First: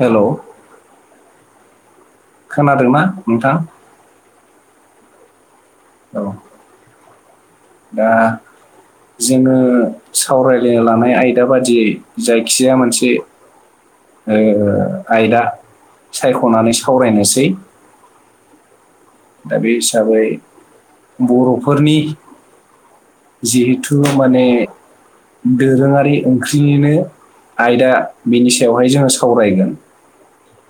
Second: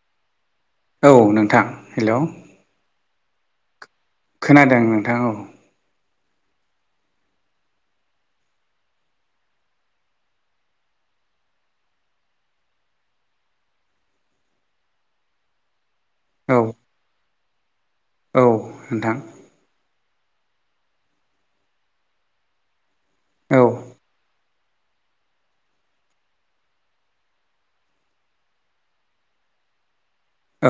Hello. औ नोंथां। Hello खोनादोंना नोंथां? खोनादों नोंथां औ। औ दा जोङो सावराय लायनो लानाय आयदा बादियै जायखिया मोनसे ओ आयदा सायख'नानै सावरायनोसै। औ नोंथां। दा बे हिसाबै बर'फोरनि औ जिहेथु माने दोरोङारि ओंख्रिनिनो आयदा बिनि सायावहाय जोङो सावरायगोन।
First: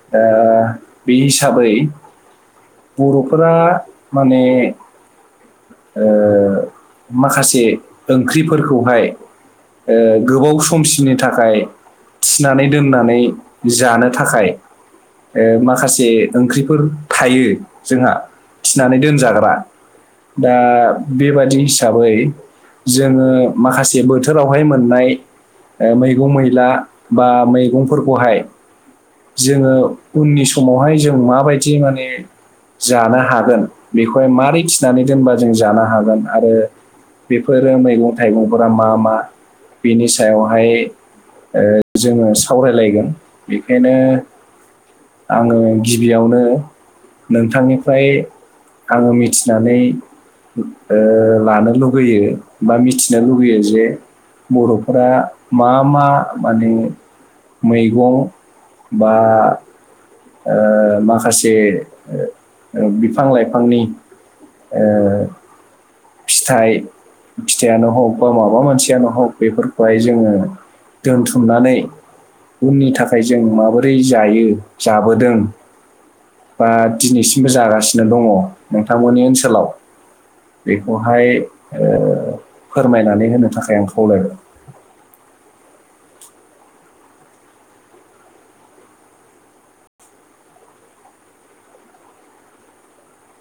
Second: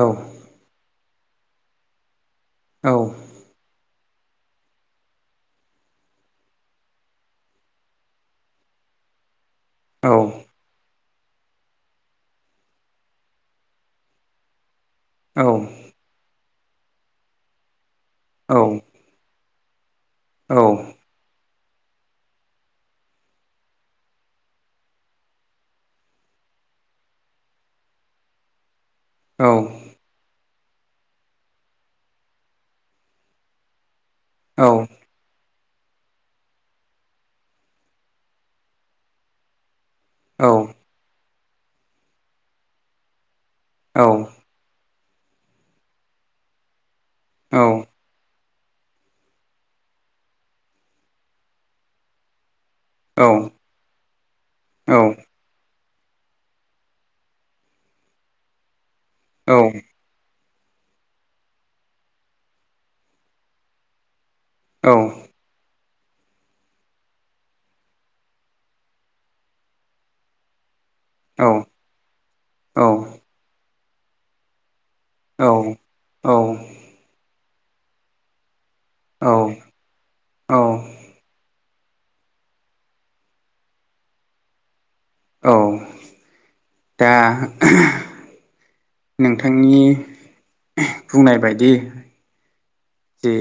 औ ओ बे हिसाबै औ बर'फोरा माने ओ माखासे ओंख्रिफोरखौहाय ओ औ गोबाव समसिम‌ उननि थाखाय थिनानै दोननानै जानो थाखाय औ ओ माखासे ओंख्रिफोर थायो। जोंहा औ थिनानै दोनजाग्रा दा औ बेबादि हिसाबै जोङो माखासे बोथोरावहाय मोननाय ओ मैगं' मैला बा मैगं'फोरखौहाय औ जोङो उननि समावहाय जों माबायदि माने जानो हागोन बेखौहाय मारै थिनानै दोनबा जों जानो हागोन आरो बेफोरो मैगं' थाइगं'फोरा मा मा बेनि सायावहाय ओ जोङो सावरायलायगोन बेखायनो आंङो गिबियावनो नोंथांनिफ्राय आंङो मिथिनानै ओ लानो लुबैयो बा मिथिनो लुबैयो औ जे बर'फोरा मा मा माने मैगं बा औ ओ माखासे बिफां लाइफांनि ओ, औ । फिथाइ फिथायानो हग बा माबा मानसियानो हग बेफोरखौहाय जोङो दोनथुमनानै उननि थाखाय जों माबोरै जायो जाबोदों बा दिनैसिमबो जागासिनो दंङ' नोंथांमोननि ओनसोलाव बेखौ ओ फोरमायनानै होनो थाखाय आं खावलायबाय । औ दा [unintelligible] नोंथांनि [unintelligible] बुंनाय बायदि दे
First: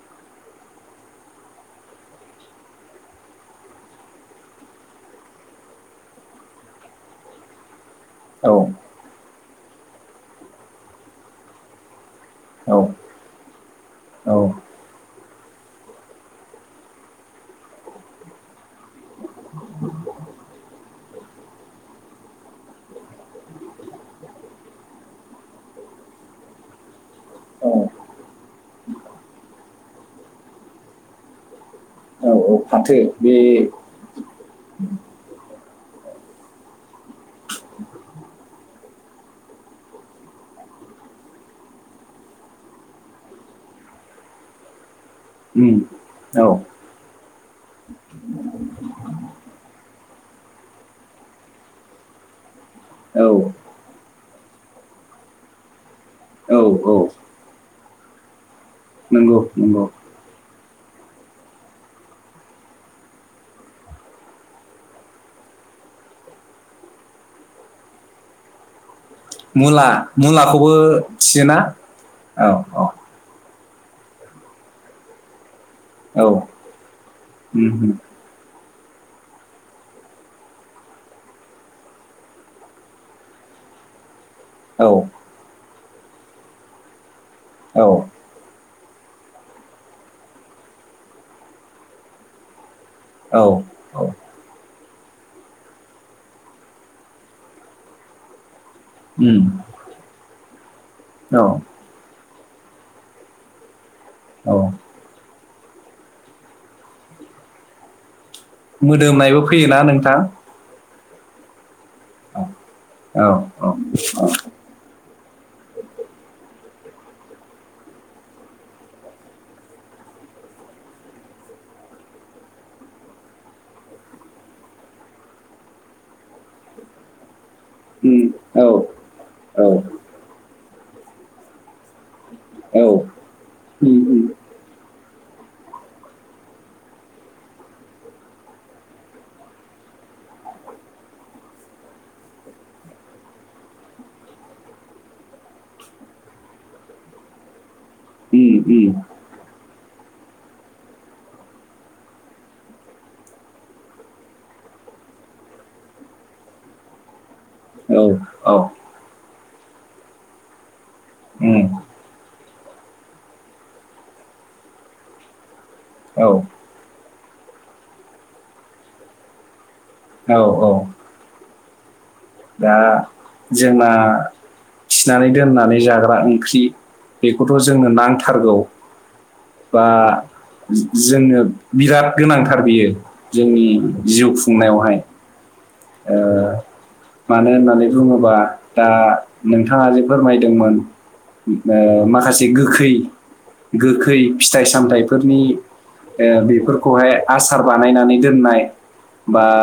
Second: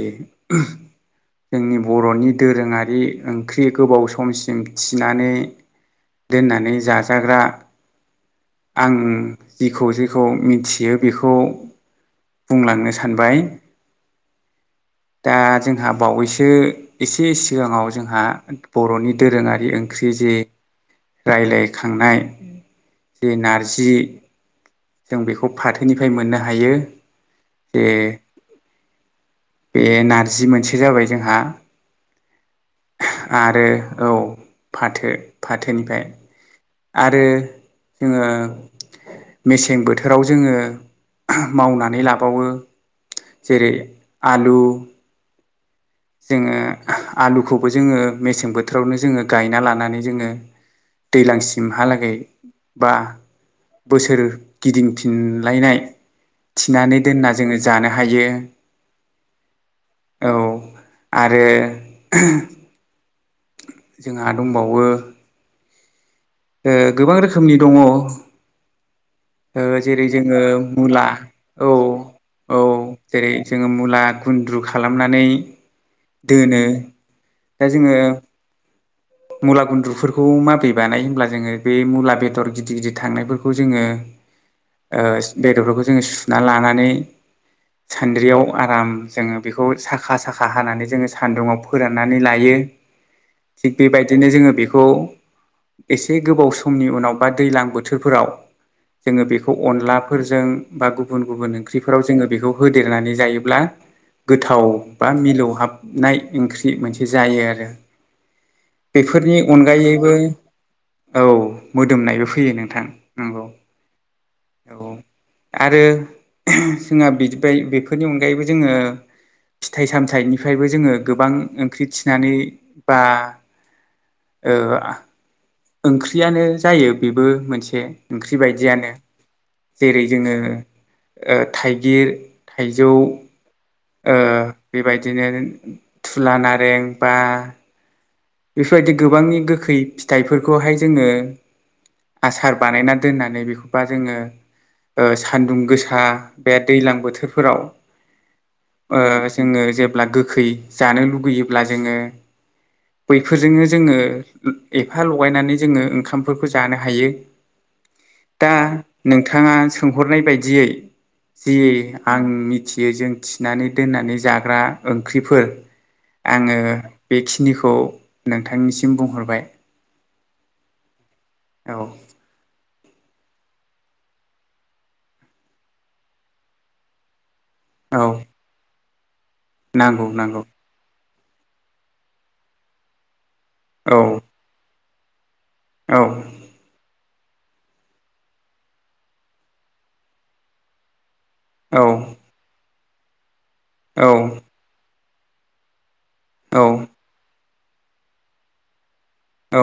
[unintelligible] जोंनि बर'नि दोरोङारि ओंख्रि गोबाव समसिम थिनानै दोननानै जाजाग्रा औ आं जेखौ जेखौ मिथियो बेखौ औ बुंलांनो सानबाय । औ दा जोंहा बावैसो एसे सिगांङाव जोंहा बर'नि दोरोङारि ओं ओंख्रि जे रायज्लायखांनाय जे नारजि जों बेखौ फाथोनिफ्राय मोननो हायो औ जे बे नारजि मोनसे जाबाय जोंहा औ औ फाथो बे आरो औ फाथो फाथोनिफ्राय आरो जोङो मेसें बोथोराव जोङो मावनानै लाबावो जेरै आलु उम औ जोङो आलुखौबो जोङो मेसें बोथोरावनो जोङो गायना लानानै जोङो दैज्लांसिमहालागै बा औ बोसोर गिदिंफिनलायनाय औ औ थिनानै दोनना जोङो जानो हायो नंगौ नंगौ। औ आरो जोंहा दंबावो गोबां रोखोमनि दंङ मुला जेरै जोङो मुलाखौबो मुला थियोना औ औ जेरै जोङो मुला गुन्द्रु खालामनानै औ दोनो दा उम जोङो मुला गुन्द्रुफोरखौ माब्रै बानाय होनब्ला जोङो बे मुला बेदर गिदिर गिदिर थांनायफोरखौ जोङो औ बेदरफोरखौ जोङो सुना लानानै औ सान्द्रियाव आराम जोङो बेखौ साखा साखा हानानै जोङो सान्दुंङाव फोराननानै लायो। औ थिग औ बेबायदिनो जोङो बेखौ एसे गोबाव समनि उनाव बा दैजलां बोथोरफोराव जोङो उम बेखौ अनलाफोरजों बा गुबुन औ गुबुन ओंख्रिफोराव जोङो बेखौ होदेरनानै जायोब्ला औ गोथाव बा मिलौहाबनाय ओंख्रि मोनसे जायो आरो। बेफोरनि मोदोमनायबो फैयोना अनगायैबो नोंथां औ मोदोमनायबो औ फैयो नोंथां नंगौ। [inaudible] औ आरो जोंहा बिदिफाय बेफोरनि अनगायैबो जोङो फिथाइ सामथायाइनिफ्रायबो जोङो गोबां ओंख्रि थिनानै बा ओ ओंख्रियानो जायो बेबो मोनसे उम ओंख्रि बायदियानो औ जेरै जोङो थाइगिर औ थाइजौ औ उम ओज्ञबेबायदिनो थुला नारें बा बेफोरबायदि गोबांनि गोखै फिथाइफोरखौहाय जोङो आसार बानायना दोननानै बेखौबा जोङो ओ सान्दुं गोसा बे दैज्लां बोथोरफोराव उम ओ जोङो जेब्ला गोखै जानो लुगैयोब्ला जोङो बैफोरजोंनो जोङो एफा लगायनानै जोङो ओंखामफोरखौ जानो हायो। औ दा औ नोंथाङा सोंहरनाय बायदियै जि उम आं मिथियो जों थिनानै दोननानै जाग्रा ओंख्रिफोर औ आङो बेखिनिखौ नोंथांनिसिम बुंहरबाय औ औ औ। दा जोंना थिनानै दोननानै जाग्रा ओंख्रि बेखौथ' जोंनो औ नांथारगौ बा नांगौ नांगौ जोंनो बिराद गोनांथार बियो जोंनि औ जिउ खुंनायावहाय औ। ओ मानो होननानै बुङोबा दा नोंथाङा जे फोरमायदोंमोन। ओ औ माखासे गोखै गोखै फिथाइ सामथाइफोरनि ओ औ बेफोरखौहाय आसार बानायनानै दोननाय बा औ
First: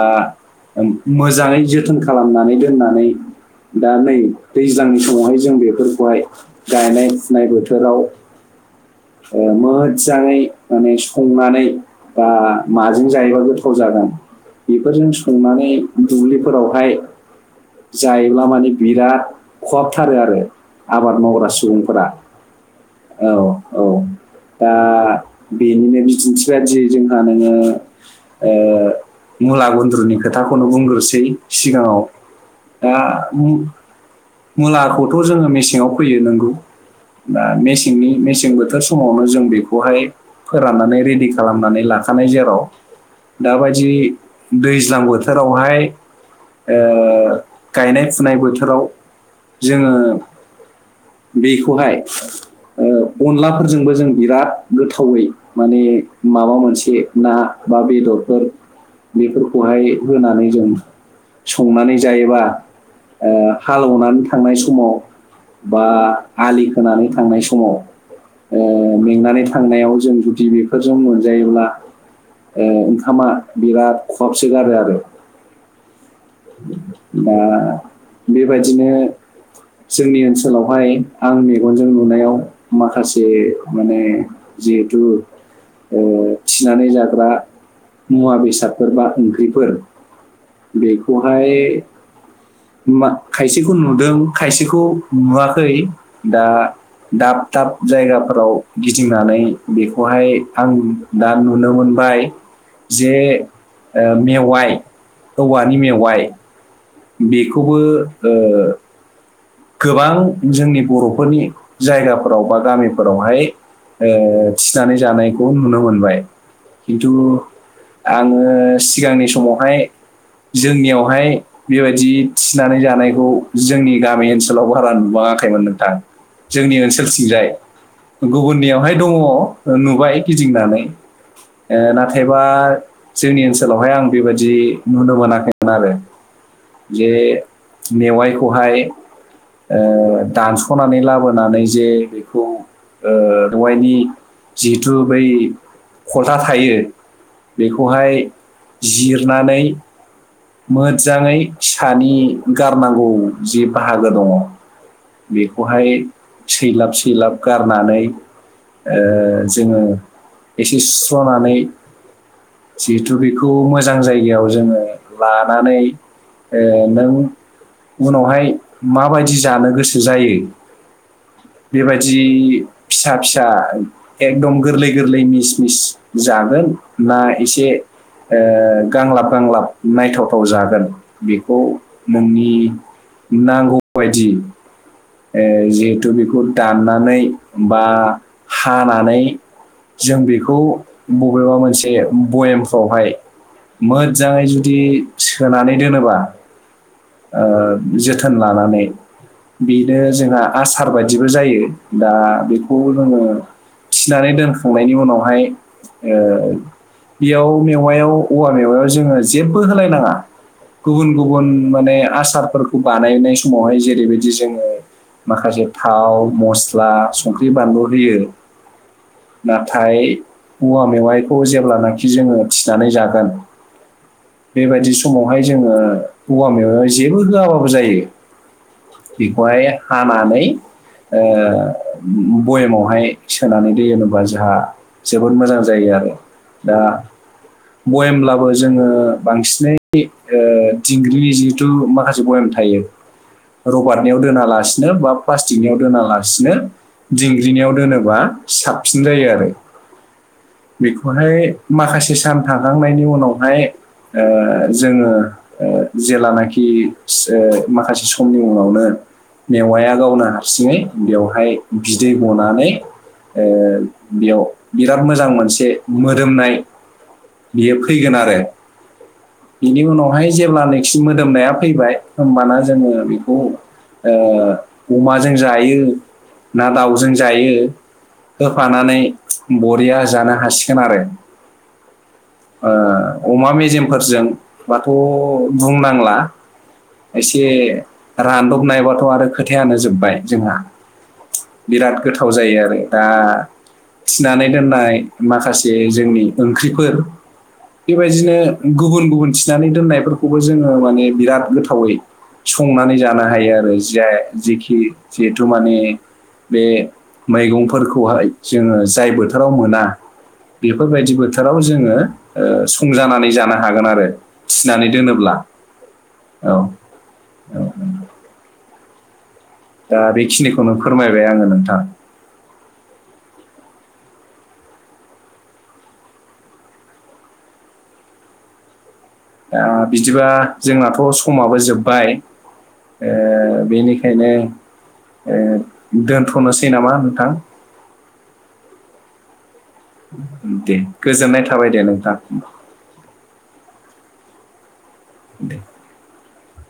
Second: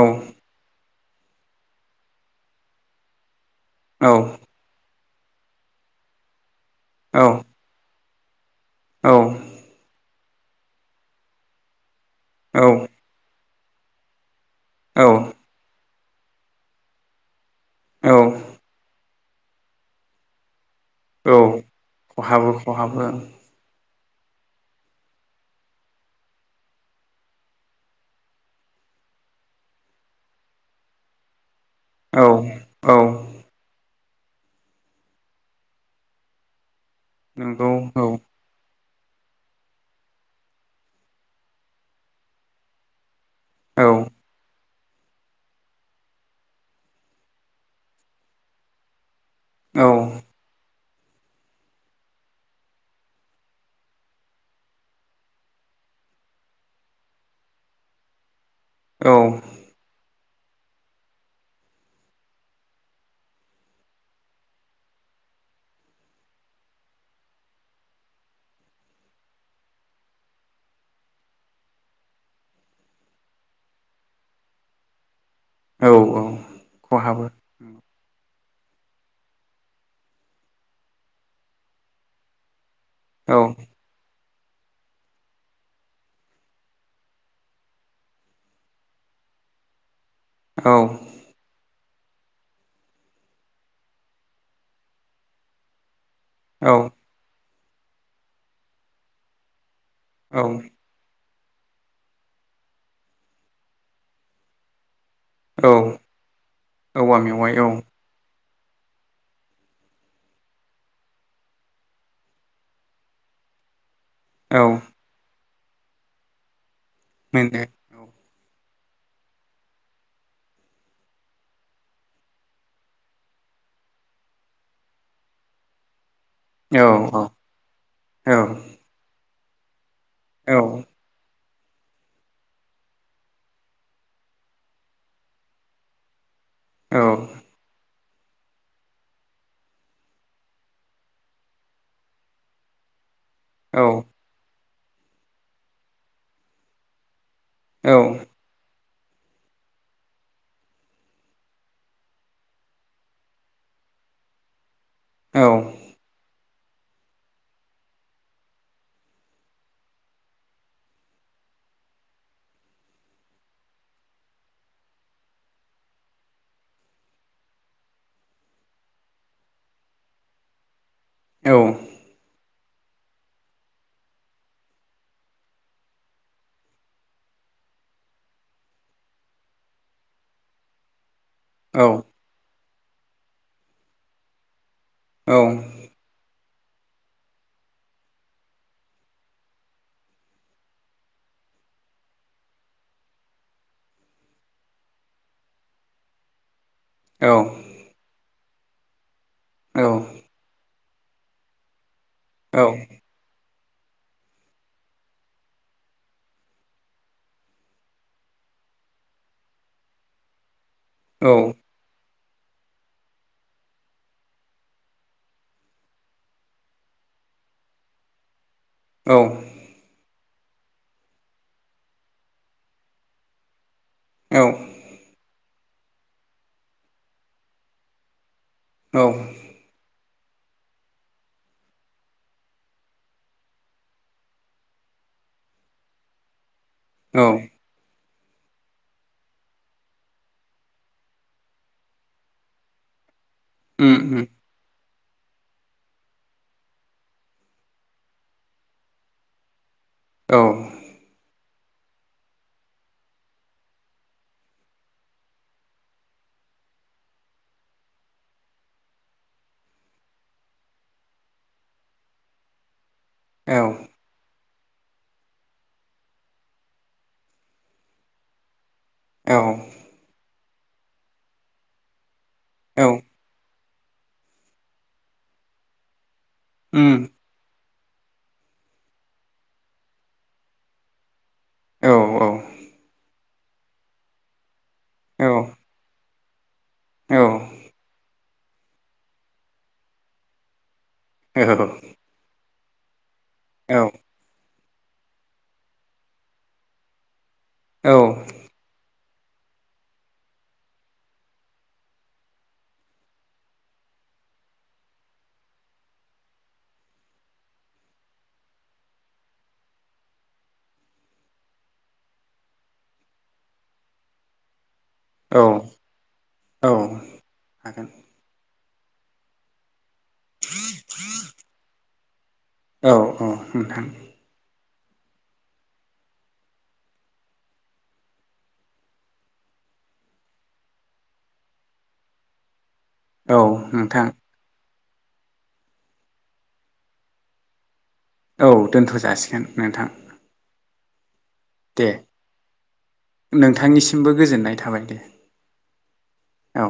मोजाङै जोथोन खालामनानै दोननानै दा नै औ दैज्लांनि समावहाय जों बेफोरखौहाय गायनाय औ फुनाय बोथोराव औ ओ मोज्जाङै माने संनानै बा औ माजों जायोबो गोथाव जागोन बेफोरजों औ संनानै दुब्लिफोरावहाय औ जायोब्ला माने बिराद खहाबथारो आरो आबाद औ मावग्रा सुबुंफोरा खहाबो खहाबो औ औ दा बेनिनो बिदिन्थि बादि जोंहा नोङो ओ मुला गुन्द्रुनि खोथाखौनो बुंग्रोसै सिगाङाव औ औ दा मु मुलाखौथ' जोङो मेसेङाव फैयो नोंगौ। बा नंगौ औ मेसेंनि मेसें बोथोर समावनो जों बेखौहाय फोराननानै रेडि खालामनानै लाखानाय जेराव औ दाबायदि दैज्लां बोथोरावहाय ओ गायनाय फुनाय बोथोराव औ जोङो [inaudible] बेखौहाय अनलाफोरजोंबो जों बिराद गोथावै माने माबा मोनसे ना बा बिदरफोर औ बेफोरखौहाय होनानै जों संनानै जायोबा ओ हाल अनानै थांनाय समाव बा आलि होनानै थांनाय समाव ओ मेंनानै थांनायाव जों जुदि बेफोरजों मोनजायोब्ला ओ ओंखामा बिराद खहाबसो गारो आरो औ औ खहाबो दा बेबायदिनो जोंनि ओनसोलावहाय आं मेगनजों नुनायाव माखासे औ माने जिहेथु ओ थिनानै जाग्रा मुवा बेसादफोर बा ओंख्रिफोर औ बेखौहाय मा खायसेखौ नुदों खायसेखौ नुवाखै दा औ दाब दाब जायगाफोराव गिदिंनानै बेखौहाय आं दा नुनो मोनबाय जे ओ मेवाय औ औवानि मेवाइ औवा मेवाइ औ बेखौबो ओ गोबां जोंनि बर'फोरनि जायगाफोराव बा गामिफोरावहाय ओ औ थिनानै जानायखौ नुनो मोनबाय खिन्थु मोनो आङो सिगांनि समावहाय जोंनियावहाय बे बायदि थिनानै जानायखौ जोंनि गामि ओनसो लावबो बारा नुबाङाखैमोन नोंथां जोंनि औ ओनसोलथिंजाय औ गुबुननियावहाय दङ नु हाय औ गिदिंनानै ओ नाथायबा जोंनि ओनसोलावहाय आं बेबायदि नुनो मोनाखैमोन आरो औ जे मेवाइखौहाय ओ दानस'नानै लाबोनानै जे बेखौ ओ औ दहाइनि जिहेथु बै खलथा थायो बेखौहाय जिरनानै मोज्जाङै सानि गारनांगौ जे बाहागो दङ औ बेखौहाय सैलाब सैलाब गारनानै ओ जोङो इसे सुस्र'नानै जिहेथु बेखौ मोजां जायगायाव जोङो लानानै ओ नों उनावहाय मा बायदि जानो गोसो जायो बे बायदि फिसा फिसा एकदम गोरलै गोरलै मिस मिस जागोन ना एसे ओ गांलाब गांलाब नायथावथाव जागोन बेखौ नोंनि नांगौ बायदि ओ जिहेथु बेखौ दाननानै बा हानानै जों बेखौ बबेबा मोनसे बयेमफ्रावहाय मोजांङै जु दि सोनानै दोनोबा ओ जोथोन लानानै बेनो जोंहा आसार बायदिबो जायो दा बेखौ जोङो थिनानै दोनखांनायनि उनावहाय ओ बेयाव मेवायाव औवा मेवायाव जोङो जेबो होलायनाङा गुबुन गुबुन माने आस सारफोरखौ बानायनाय समावहाय जेरै बायदि जोङो माखासे थाव मस्ला संख्रि बानलु होयो। नाथाय औवा मेवाइखौ जेब्लानाखि जोङो थिनानै जागोन। बे बायदि समावहाय जोङो औवा मेवायावहाय जेबो होआबाबो जायो। औ बेखौहाय हानानै ओ बयेमावहाय सोनानै दोनोबा जाहा जोबोद मोजां जायो। ओ दा औ औ बयेमब्लाबो जोङो बांसिनै ओ दिंग्रिनि जिहेथु माखासे बयेम थायो उम रबारटनियाव उम दोनालासि नो बा प्लास्टिकनियाव दोनालासिनो दिंग्रिनियाव दोनोबा साबसिन जायो आरो औ बेखौहाय माखासे सान थांखांनायनि उनावहाय ओ जोङो ओ जेलानाखि ओ माखासे समनि उनावनो मेवाया गावनो हारसिङै बेवहाय बिदै गनानै ओ औ बियाव बिराद मोजां मोनसे मोदोमनाय बियो फैगोन आरो। औ बिनि उनावहाय जेब्लानोखि मोदोमनाया फैबाय होनबाना औ जोङो बेखौ ओ अमाजों जायो। ना उम दाउजों जायो होफानानै बरिया जानो हासिगोन आरो। औ औ ओ अमा मेजेमफोरजोंबाथ' औ बुंनांला। औ एसे रानदबनायबाथ' आरो खोथायानो जोब्बाय जोंहा। बिराद गोथाव जायो आरो दा थिनानै दोननाय माखासे जोंनि ओंख्रिफोर बेबायदिनो गुबुन गुबुन थिनानै दोननायफोरखौबो जोङो माने बिराद गोथावै संनानै जानो हायो आरो ज जेखि जिहेथु माने बे मैगंफोरखौहाय जोङो जाय बोथोराव मोना बेफोरबायदि बोथोराव जोङो ओ संजानानै जानो हागोन आरो। थिनानै दोनोब्ला औ हागोन औ दा बेखिनिखौ नों फोरमायबाय आङो नोंथां औ औ नोंथां। दा बिदिबा जोंनाथ' समाबो जोब्बाय। औ ओ नोंथां बेनिखायनो ओ दोनथ'नोसै नामा नोंथां? औ दोनथ' जासिगोन नोंथां। दे गोजोननाय थाबाय दे नोंथां नोंथांनिसिमबो गोजोननाय थाबाय दे। दे। औ